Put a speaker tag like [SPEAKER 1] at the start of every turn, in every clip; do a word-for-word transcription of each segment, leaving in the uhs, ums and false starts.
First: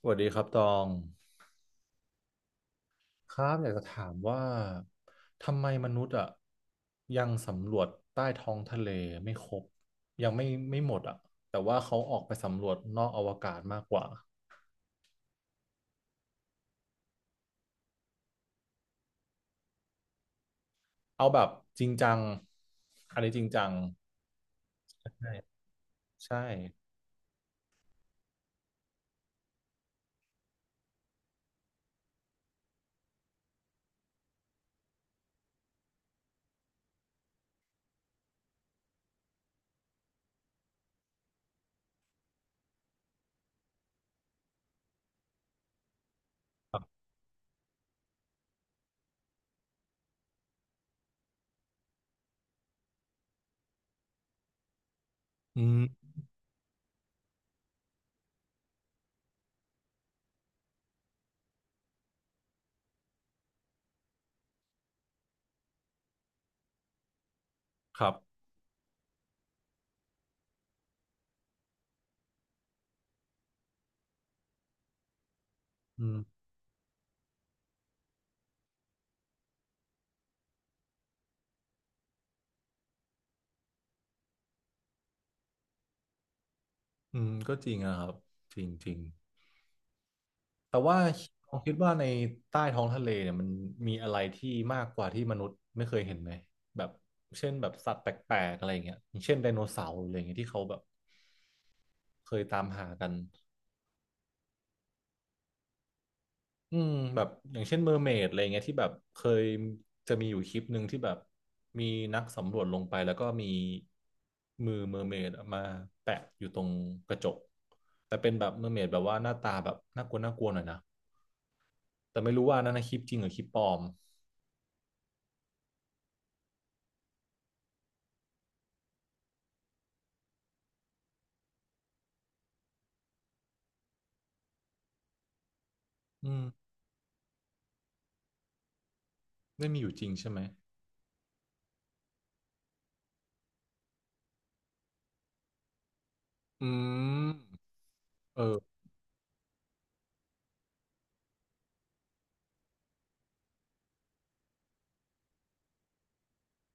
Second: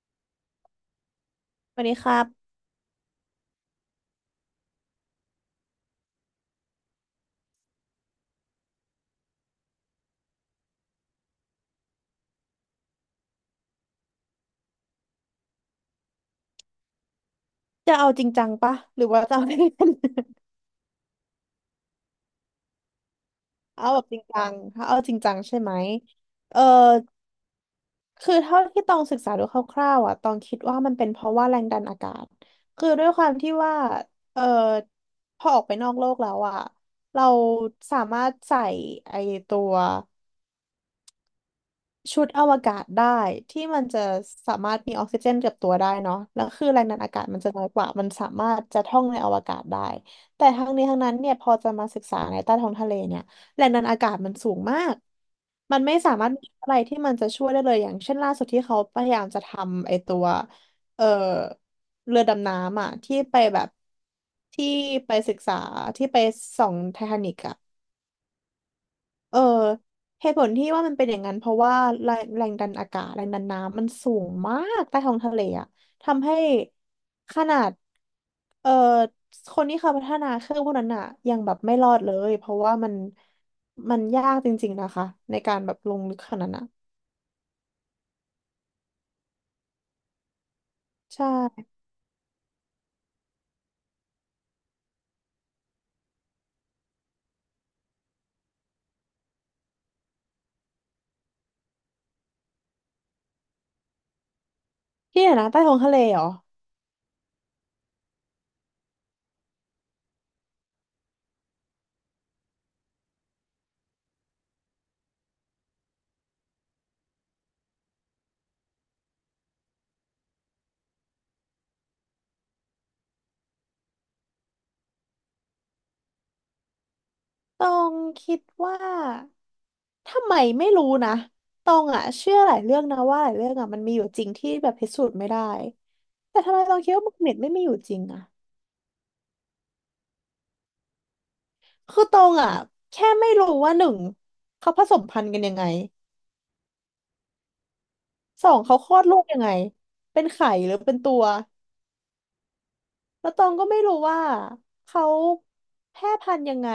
[SPEAKER 1] สวัสดีครับตอง
[SPEAKER 2] วันนี้ครับ
[SPEAKER 1] ครับอยากจะถามว่าทำไมมนุษย์อ่ะยังสำรวจใต้ท้องทะเลไม่ครบยังไม่ไม่หมดอ่ะแต่ว่าเขาออกไปสำรวจนอกอวกาศมากกว่า
[SPEAKER 2] จะเอาจริงจังปะหรือว่าจะเอาเล่น
[SPEAKER 1] เอาแบบจริงจังอันนี้จริง
[SPEAKER 2] ๆ
[SPEAKER 1] จัง
[SPEAKER 2] เอาแบบจริงจังถ้าเอาจริง
[SPEAKER 1] ใช่
[SPEAKER 2] จังใช่ไหม
[SPEAKER 1] ใช่
[SPEAKER 2] เออคือเท่าที่ต้องศึกษาดูคร่าวๆอ่ะต้องคิดว่ามันเป็นเพราะว่าแรงดันอากาศคือด้วยความที่ว่าเออพอออกไปนอกโลกแล้วอ่ะเราสามารถใส่ไอตัว ชุดอวกาศได้ที่มันจะสามารถมีออกซิเจนกับตัวได้เนาะแล้วคือแรงดันอากาศมันจะน้อยกว่ามันสามารถจะท่องในอวกาศได้แต่ทั้งนี้ทั้งนั้นเนี่ยพอจะมาศึกษาในใต้ท้องทะเลเนี่ยแรงดันอากาศมันสูงมาก
[SPEAKER 1] อื
[SPEAKER 2] มั
[SPEAKER 1] ม
[SPEAKER 2] นไม่สามารถมีอะไรที่มันจะช่วยได้เลยอย่างเช่นล่าสุดที่เขาพยายามจะทำไอตัวเอ่อเรือดำน้ำอ่ะที่ไปแบบที่ไปศึกษาที่ไปส่องไททานิกอ่ะ
[SPEAKER 1] ครับ
[SPEAKER 2] เออเหตุผลที่ว่ามันเป็นอย่างนั้นเพราะว่าแรงแรงดันอากาศแรงดันน้ำมันสูงมากใต้ท้องทะเลอะ
[SPEAKER 1] อืม
[SPEAKER 2] ทำให้ขนาดเออคนที่เขาพัฒนาเครื่องพวกนั้นอะยังแบบไม่รอดเลยเพราะว่ามันมันยากจริงๆนะคะในการแบบลงลึกขนาดนั้นอะ
[SPEAKER 1] อืมก็จริงนะครับจริงจริง แต่ว่า
[SPEAKER 2] ใช่
[SPEAKER 1] ผมคิดว่าในใต้ท้องทะเลเนี่ยมันมีอะไรที่มากกว่าที่มนุษย์ไม่เคยเห็นไหมแบบเช่นแบบสัตว์แปลกๆอะไรอย่างเงี้ยอย่างเช่นไดโนเสาร์อะไรอย่างเงี้ยที่เขาแบบเคยตามหากัน
[SPEAKER 2] ที่ไหนนะใต้ท้องทะเลเหรอ
[SPEAKER 1] อืมแบบอย่างเช่นเมอร์เมดอะไรเงี้ยที่แบบเคยจะมีอยู่คลิปหนึ่งที่แบบมีนักสำรวจลงไปแล้วก็มีมือเมอร์เมดมาแปะอยู่ตรงกระจกแต่เป็นแบบเมอร์เมดแบบว่าหน้าตาแบบน่ากลัวน่ากลัวหน่อยนะแต่ไม่รู้ว่านั่นนะคลิปจริงหรือคลิปปลอม
[SPEAKER 2] ตองคิดว่าทำไมไม่รู้นะตองอะเชื่อหลายเรื่องนะว่าหลายเรื่องอะมันมีอยู่จริงที่แบบพิสูจน์ไม่ได้
[SPEAKER 1] อื
[SPEAKER 2] แต่
[SPEAKER 1] ม
[SPEAKER 2] ทำไมตองคิดว่ามักเน็ตไม่มีอยู่จริงอะ
[SPEAKER 1] ได้มีอยู่จริงใช่ไหม
[SPEAKER 2] คือตองอะแค่ไม่รู้ว่าหนึ่งเขาผสมพันธุ์กันยังไง
[SPEAKER 1] อืมเอ
[SPEAKER 2] สอง
[SPEAKER 1] อ
[SPEAKER 2] เขาคลอดลูกยังไงเป็นไข่หรือเป็นตัวแล้วตองก็ไม่รู้ว่าเขาแพร่พันธุ์ยังไง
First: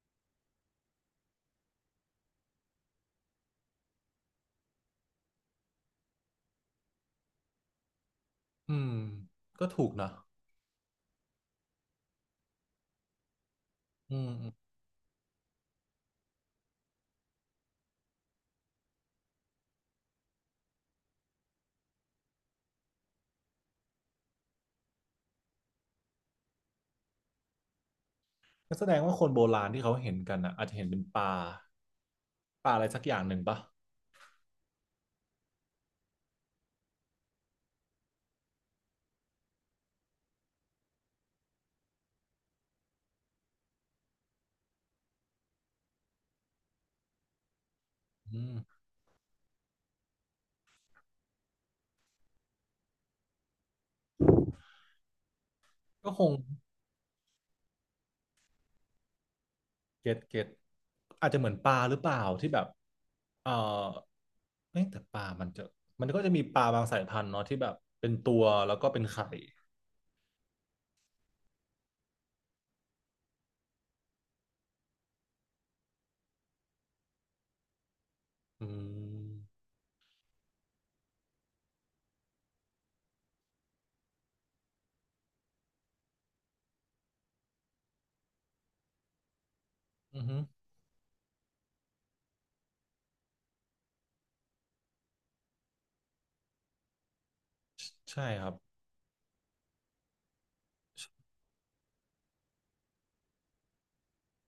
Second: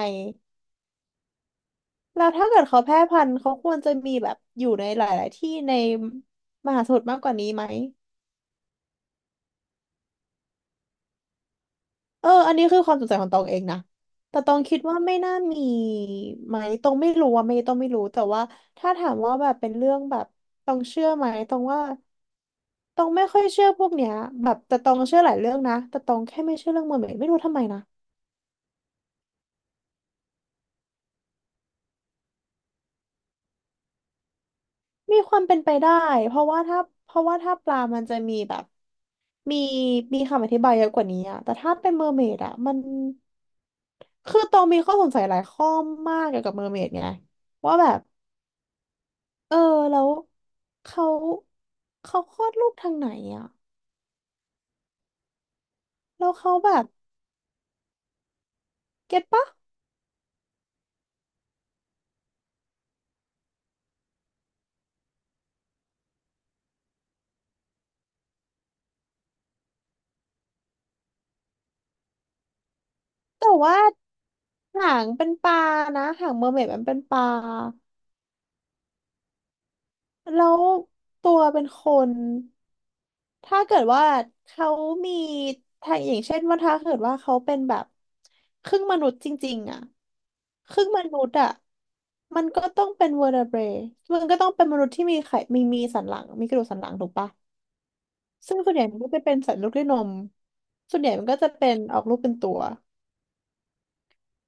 [SPEAKER 2] แล้วถ้าเกิดเขาแพร่พันธุ์เขาควรจะมีแบบอยู่ในหลายๆที่ในมหาสมุทรมากกว่านี้ไหม
[SPEAKER 1] อืมก็ถูกนะ
[SPEAKER 2] เออ อันนี้คือความสงสัยของตองเองนะ
[SPEAKER 1] อืม
[SPEAKER 2] แต่
[SPEAKER 1] อื
[SPEAKER 2] ต
[SPEAKER 1] ม
[SPEAKER 2] องคิดว่าไม่น่ามีไหมตองไม่รู้อะไม่ตองไม่รู้แต่ว่าถ้าถามว่าแบบเป็นเรื่องแบบตองเชื่อไหมตองว่าตองไม่ค่อยเชื่อพวกเนี้ยแบบแต่ตองเชื่อหลายเรื่องนะแต่ตองแค่ไม่เชื่อเรื่องเมอร์เหมดไม่รู้ทำไมนะ
[SPEAKER 1] ก็แสดงว่าคนโบราณที่เขาเห็นกันอ่ะอาจจะเห็นเป็นปลาปลาอะไรสักอย่างหนึ่งปะ
[SPEAKER 2] มีความเป็นไปได้เพราะว่าถ้าเพราะว่าถ้าปลามันจะมีแบบมีมีคำอธิบายเยอะกว่านี้อะแต่ถ้าเป็นเมอร์เมดอะมันคือตองมีข้อสงสัยหลายข้อมากเกี่ยวกับเมอร์เมดไงว่าแบบ
[SPEAKER 1] อืม
[SPEAKER 2] เออแล้วเขาเขาคลอดลูกทางไหนอ่ะ
[SPEAKER 1] ก็ค
[SPEAKER 2] แล้
[SPEAKER 1] ง
[SPEAKER 2] วเขาแบบเก็ตปะ
[SPEAKER 1] เก็ตเก็ตอาจจะเหมือนปลาหรือเปล่าที่แบบ เออเอ้ยแต่ปลามันจะมันก็จะมีปลาบางสายพันธุ์เนาะที่แบบเป็นตัวแล้วก็เป็นไข่
[SPEAKER 2] แต่ว่าหางเป็นปลานะหางเมอร์เมดมันเป็นปลา
[SPEAKER 1] อืม
[SPEAKER 2] แล้วตัวเป็นคนถ้าเกิดว่าเขามีถ้าอย่างเช่นว่าถ้าเกิดว่าเขาเป็นแบบครึ่งมนุษย์จริงๆอ่ะ
[SPEAKER 1] อือฮึ
[SPEAKER 2] ครึ่งมนุษย์อ่ะมันก็ต้องเป็นเวอร์เบรมันก็ต้องเป็นมนุษย์ที่มีไขมีมีสันหลังมีกระดูกสันหลังถูกปะ
[SPEAKER 1] ใช่ใช่ครับ
[SPEAKER 2] ซึ่งส่วนใหญ่มันก็จะเป็นสัตว์ลูกด้วยนมส่วนใหญ่มันก็จะเป็นออกลูกเป็นตัว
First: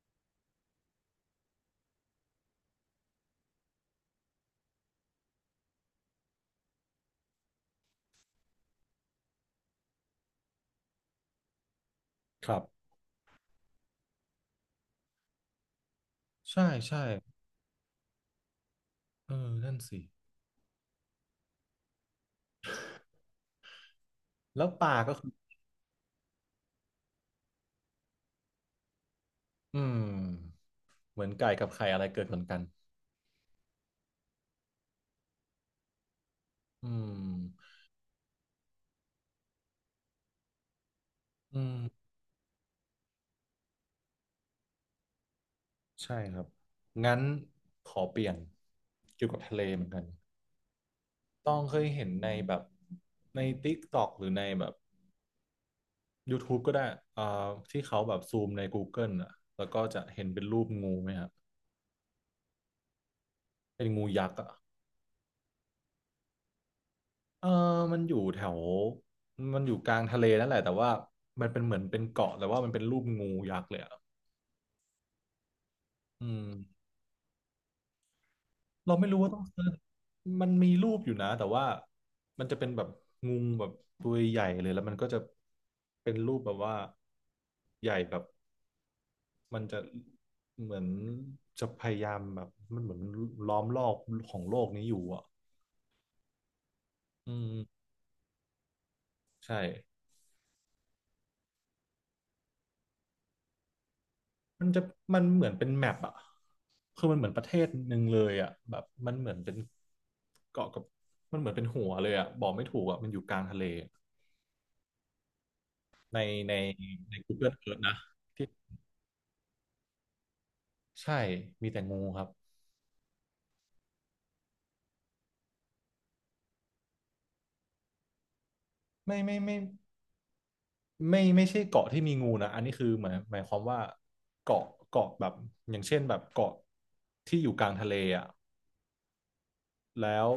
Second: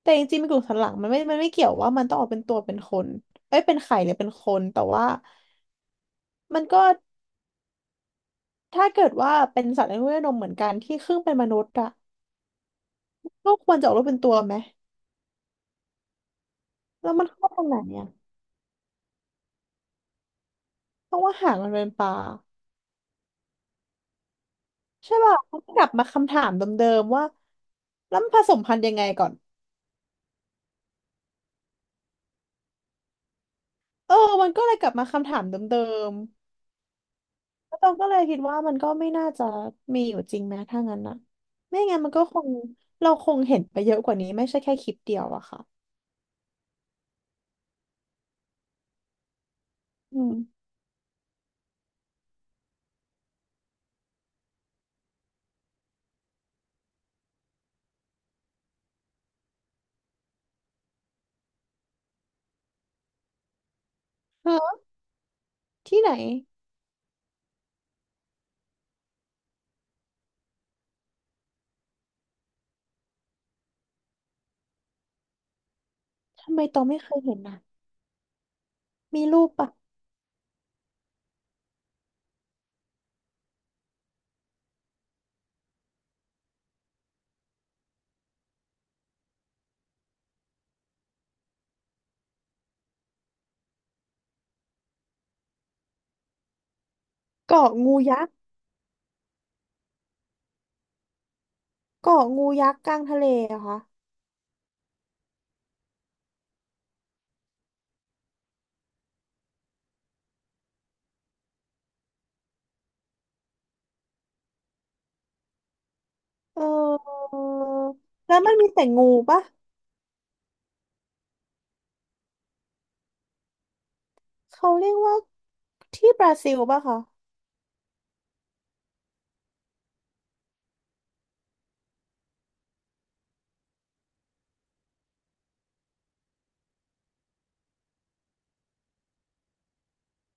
[SPEAKER 2] แต่จริงๆมีกลุ่มสันหลังมันไม่มันไม่เกี่ยวว่ามันต้องออกเป็นตัวเป็นคนเอ้ยเป็นไข่หรือเป็นคน แต่ว่ามันก็ถ้าเกิดว่าเป็นสัตว์ลูกด้วยนมเหมือนกันที่ครึ่งเป็นมนุษย์อะ
[SPEAKER 1] ครับ
[SPEAKER 2] ก็ควรจะออกลูกเป็นตัวไหม
[SPEAKER 1] ใช่ใช่
[SPEAKER 2] แล้วมันเข้าตรงไหนเนี่ย
[SPEAKER 1] เออนั่นสิ
[SPEAKER 2] เพราะว่าหางมันเป็นปลา
[SPEAKER 1] แล้วปลาก็
[SPEAKER 2] ใช่
[SPEAKER 1] คือ
[SPEAKER 2] ป่ะมันกลับมาคำถามเดิมๆว่าแล้วมันผสมพันธุ์ยังไงก่อน
[SPEAKER 1] อืม เหมือนไก่กับไข่อะไรเกิดก่อนกัน
[SPEAKER 2] เออมันก็เลยกลับมาคำถามเดิม
[SPEAKER 1] อืม
[SPEAKER 2] ตองก็เลยคิดว่ามันก็ไม่น่าจะมีอยู่จริงไหมถ้างั้นนะ
[SPEAKER 1] อืม
[SPEAKER 2] ไม่งั้นมันก็คงเราคงเห็นไปเยอะกว่านี้ไม่ใช่แค่คลิปเดียวอะค่ะ
[SPEAKER 1] ใช่ครับ งั้นขอเปลี่ยนเกี่ยวกับทะเลเหมือนกัน
[SPEAKER 2] อืม
[SPEAKER 1] ต้องเคยเห็นในแบบใน ติ๊กต๊อก หรือในแบบ ยูทูบ ก็ได้อ่าที่เขาแบบซูมใน Google อ่ะแล้วก็จะเห็นเป็นรูปงูไหมครับเป็นงูยักษ์อ่ะ
[SPEAKER 2] ฮะที่ไหน
[SPEAKER 1] เออมันอยู่แถวมันอยู่กลางทะเลนั่นแหละแต่ว่ามันเป็นเหมือนเป็นเกาะแต่ว่ามันเป็นรูปงูยักษ์เลยอ่ะอืม
[SPEAKER 2] ทำไมตองไม่เคยเห็นนะ
[SPEAKER 1] เราไม่รู้
[SPEAKER 2] มี
[SPEAKER 1] ว่าต้อ
[SPEAKER 2] รู
[SPEAKER 1] ง
[SPEAKER 2] ป
[SPEAKER 1] เซิ
[SPEAKER 2] ปะ
[SPEAKER 1] ร์ชมันมีรูปอยู่นะแต่ว่ามันจะเป็นแบบงูแบบตัวใหญ่เลยแล้วมันก็จะเป็นรูปแบบว่าใหญ่แบบมันจะเหมือนจะพยายามแบบมันเหมือนล้อมรอบของโลกนี้อยู่อ่ะอื
[SPEAKER 2] เกาะ
[SPEAKER 1] ม
[SPEAKER 2] งูยักษ์
[SPEAKER 1] ใช่
[SPEAKER 2] เกาะงูยักษ์กลางทะเลอะคะ
[SPEAKER 1] มันจะมันเหมือนเป็นแมปอ่ะคือมันเหมือนประเทศหนึ่งเลยอ่ะแบบมันเหมือนเป็นเกาะกับมันเหมือนเป็นหัวเลยอ่ะบอกไม่ถูกอ่ะมันอยู่กลางทะเลในใน
[SPEAKER 2] เออ
[SPEAKER 1] ใน Google Earth นะ
[SPEAKER 2] แล้วมันมีแต่งูปะ
[SPEAKER 1] ใช่ มีแต่งูครับ
[SPEAKER 2] เขาเรียกว่าที่บราซิลปะคะ
[SPEAKER 1] ไม่ไม่ไม่ไม่ไม่ใช่เกาะที่มีงูนะ อันนี้คือหมายหมายความว่าเกาะเกาะแบบอย่างเช่นแบบเกาะที่อยู่กลางทะเลอ่ะแล้ว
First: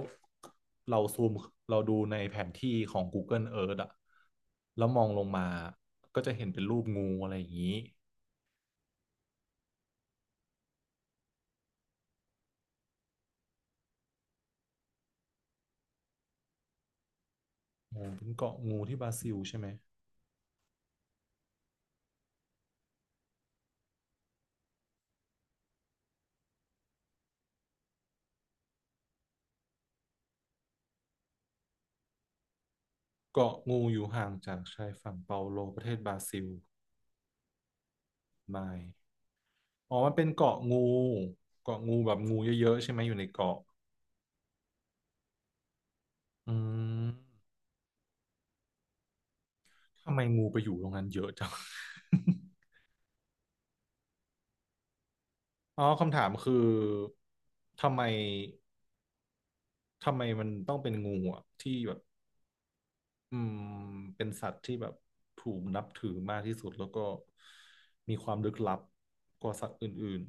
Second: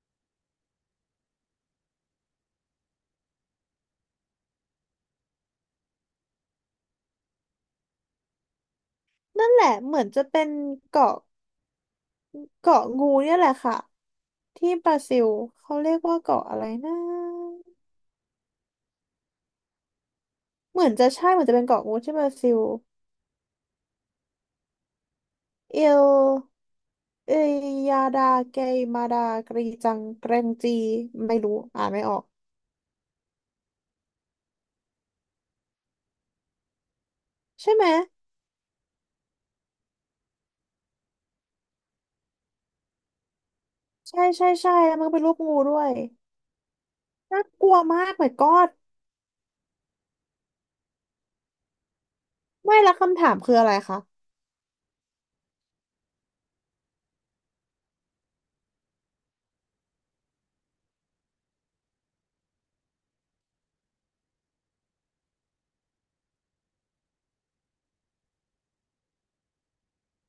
[SPEAKER 1] เราซูมเราดูในแผนที่ของ Google Earth อ่ะแล้วมองลงมา ก็จะเห็นเป็นรูปงูอะไรอย่างนี้
[SPEAKER 2] นั่นแหละเหมือนจะเป็นเกาะเกาะงูเนี่ยแหละค่ะที่บราซิลเขาเรียกว่าเกาะอะไรนะ
[SPEAKER 1] งูเป็นเกาะงูที่บราซิลใช่ไหม
[SPEAKER 2] เหมือนจะใช่เหมือนจะเป็นเกาะกูดที่บราซิลเอลเอยาดาเกยมาดากรีจังเกรงจีไม่รู้อ่านไม่ออก
[SPEAKER 1] เกาะงูอยู่ห่างจากชายฝั่งเปาโลประเทศบราซิล
[SPEAKER 2] ใช่ไหม
[SPEAKER 1] ไมล์อ๋อมันเป็นเกาะงูเกาะงูแบบงูเยอะๆใช่ไหมอยู่ในเกาะ
[SPEAKER 2] ใช่ใช่ใช่แล้วมันก็เป็นรูปงูด้วย
[SPEAKER 1] อืม
[SPEAKER 2] น่ากลัวมากเหมือนกอด
[SPEAKER 1] ทำไมงูไปอยู่ตรงนั้นเยอะจัง
[SPEAKER 2] ไม่และคำถามคืออะไรคะ
[SPEAKER 1] อ๋อคำถามคือทำไมทำไมมันต้องเป็นงูอ่ะที่แบบอืมเป็นสัตว์ที่แบบถูกนับถือมากที่สุดแล้วก็มีความลึกลับกว่าสัตว์อื่น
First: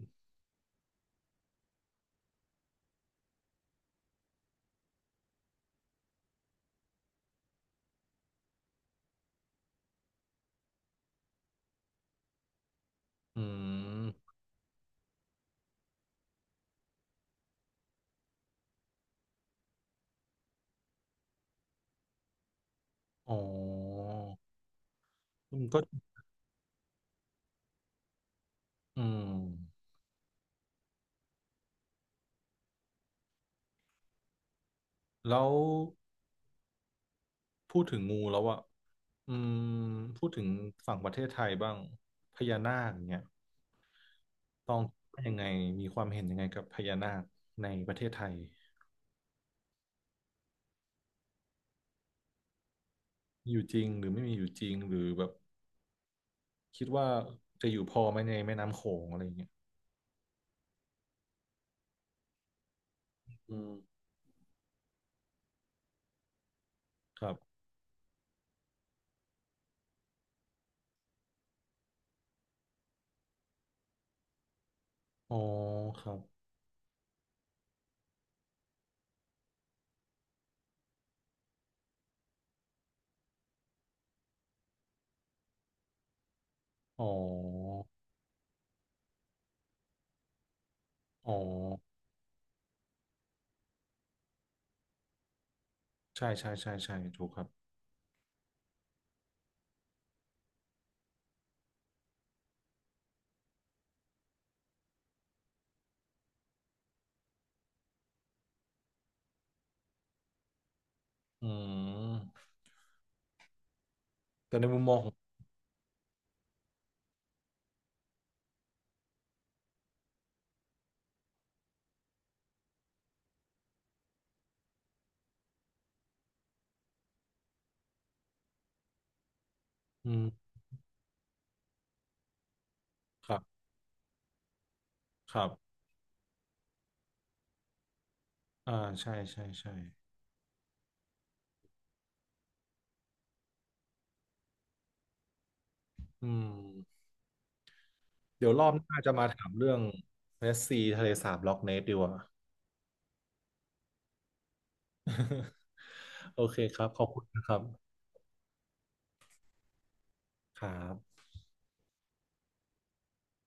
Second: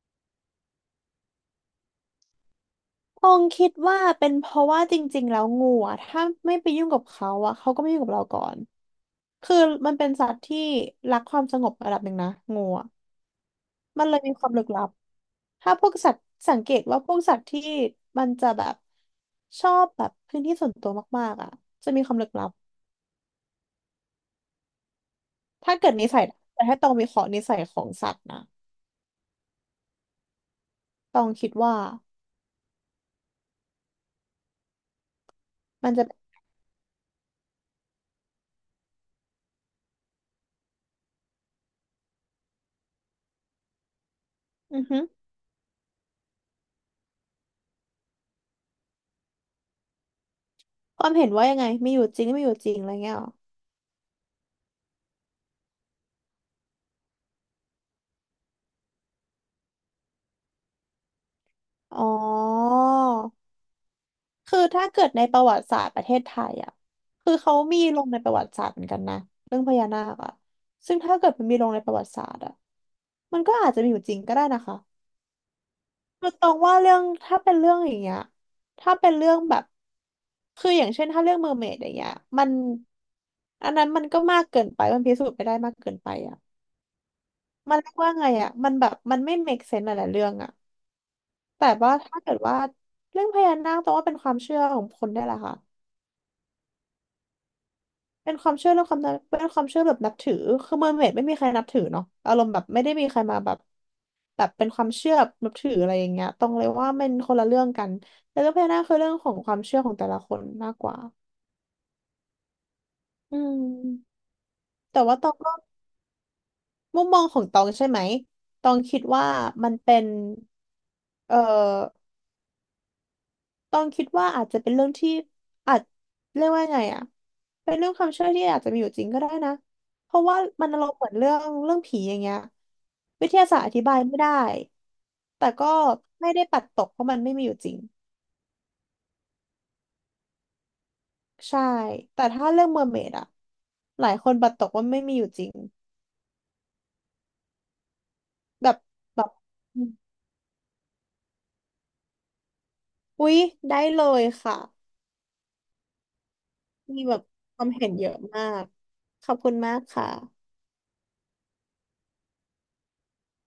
[SPEAKER 2] ตองคิดว่าเป็นเพราะว่าจริงๆแล้วงูอ่ะถ้าไม่ไปยุ่งกับเขาอ่ะเขาก็ไม่ยุ่งกับเราก่อนคือมันเป็นสัตว์ที่รักความสงบระดับหนึ่งนะงูอะ
[SPEAKER 1] ๆอืม
[SPEAKER 2] มันเลยมีความลึกลับถ้าพวกสัตว์สังเกตว่าพวกสัตว์ที่มันจะแบบชอบแบบพื้นที่ส่วนตัวมากๆอ่ะจะมีความลึกลับ
[SPEAKER 1] อ๋ออืม
[SPEAKER 2] ถ้า
[SPEAKER 1] ก็
[SPEAKER 2] เกิดนิสัยนะแต่ถ้าต้องมีขอนิสัยของสัตว์นะ
[SPEAKER 1] อืม
[SPEAKER 2] ต้องคิดว่า
[SPEAKER 1] แล้ว
[SPEAKER 2] มันจะ
[SPEAKER 1] พูดถึงงูแล้วอ่ะอืมพูดถึงฝั่งประเทศไทยบ้างพญานาคเนี่ย ตอ
[SPEAKER 2] อื
[SPEAKER 1] ง
[SPEAKER 2] อฮึ
[SPEAKER 1] ว่ายังไงมีความเห็นยังไงกับพญานาคในประเทศไทย
[SPEAKER 2] ความเห็นว่ายังไงมีอยู่จริงไม่อยู่จริงอะไรเงี้ยหรอ
[SPEAKER 1] อยู่จริงหรือไม่มีอยู่จริงหรือแบบคิดว่าจะอยู่พอไหมในแม่น้ำโขงอะไรอย่างเงี้ย
[SPEAKER 2] อ๋อ
[SPEAKER 1] อืม
[SPEAKER 2] คือถ้าเกิดในประวัติศาสตร์ประเทศไทยอ่ะ
[SPEAKER 1] ค
[SPEAKER 2] คื
[SPEAKER 1] รั
[SPEAKER 2] อเขา
[SPEAKER 1] บ
[SPEAKER 2] มีลงในประวัติศาสตร์เหมือนกันนะเรื่องพญานาคอ่ะซึ่งถ้าเกิดมันมีลงในประวัติศาสตร์อ่ะมันก็อาจจะมีอยู่จริงก็ได้นะคะ
[SPEAKER 1] อ๋อครับ
[SPEAKER 2] คือตรงว่าเรื่องถ้าเป็นเรื่องอย่างเงี้ยถ้าเป็นเรื่องแบบคืออย่างเช่นถ้าเรื่องเมอร์เมดอย่างเงี้ยมันอันนั้นมันก็มากเกินไปมันพิสูจน์ไม่ได้มากเกินไปอ่ะ
[SPEAKER 1] อ๋
[SPEAKER 2] มัน
[SPEAKER 1] อ
[SPEAKER 2] เรียกว่าไงอ่ะมันแบบมันไม่ make sense หลายๆเรื่องอ่ะ
[SPEAKER 1] อ๋อ
[SPEAKER 2] แต่ว่าถ้าเกิดว่าเรื่องพญานาคตรงว่าเป็นความเชื่อของคนได้แหละค่ะ
[SPEAKER 1] ใช่ใช่ใช่ใช่ถูกครับ
[SPEAKER 2] เป็นความเชื่อเรื่องความนับเป็นความเชื่อแบบนับถือคือเมอร์เมดไม่มีใครนับถือเนาะอารมณ์แบบไม่ได้มีใครมาแบบแบบเป็นความเชื่อนับถืออะไรอย่างเงี้ยตรงเลยว่ามันคนละเรื่องกันแต่เรื่องพญานาคคือเรื่องของความเชื่อของแต่ละคนมากกว่า
[SPEAKER 1] อืม
[SPEAKER 2] อืม
[SPEAKER 1] แต่ในมุมมอง
[SPEAKER 2] แต่
[SPEAKER 1] ของ
[SPEAKER 2] ว่าตองก็มุมมองของตองใช่ไหมตองคิดว่ามันเป็นเอ่อ ต้องคิดว่าอาจจะเป็นเรื่องที่อาจเรียกว่าไงอ่ะเป็นเรื่องความเชื่อที่อาจจะมีอยู่จริงก็ได้นะ
[SPEAKER 1] อื
[SPEAKER 2] เพ
[SPEAKER 1] ม
[SPEAKER 2] ราะว่ามันอารมณ์เหมือนเรื่องเรื่องผีอย่างเงี้ยวิ
[SPEAKER 1] ค
[SPEAKER 2] ท
[SPEAKER 1] รั
[SPEAKER 2] ยาศาสต
[SPEAKER 1] บ
[SPEAKER 2] ร์อธิบายไม่ได้
[SPEAKER 1] ครั
[SPEAKER 2] แต่ก็
[SPEAKER 1] บ
[SPEAKER 2] ไม่ได้ปัดตกเพราะมันไม่มีอยู่จริง
[SPEAKER 1] อ่าใช่ใช่ใช่
[SPEAKER 2] ใช่แต่ถ้าเรื่องเมอร์เมดอ่ะหลายคนปัดตกว่าไม่มีอยู่จริง
[SPEAKER 1] อืมเดี๋ยวรอ
[SPEAKER 2] แบ
[SPEAKER 1] บ
[SPEAKER 2] บ
[SPEAKER 1] หน้าจะ
[SPEAKER 2] แบ
[SPEAKER 1] มา
[SPEAKER 2] บ
[SPEAKER 1] ถามเรื่อ
[SPEAKER 2] อ
[SPEAKER 1] ง
[SPEAKER 2] ม
[SPEAKER 1] เมสซีทะเลสาบล็อกเนสดีกว่า
[SPEAKER 2] อุ๊ยได้เลยค่ะ
[SPEAKER 1] โอเคครับข
[SPEAKER 2] มี
[SPEAKER 1] อบ
[SPEAKER 2] แบ
[SPEAKER 1] คุ
[SPEAKER 2] บ
[SPEAKER 1] ณนะครั
[SPEAKER 2] ความเห็น
[SPEAKER 1] บ
[SPEAKER 2] เยอะมากขอบคุณมากค่ะ
[SPEAKER 1] ครับ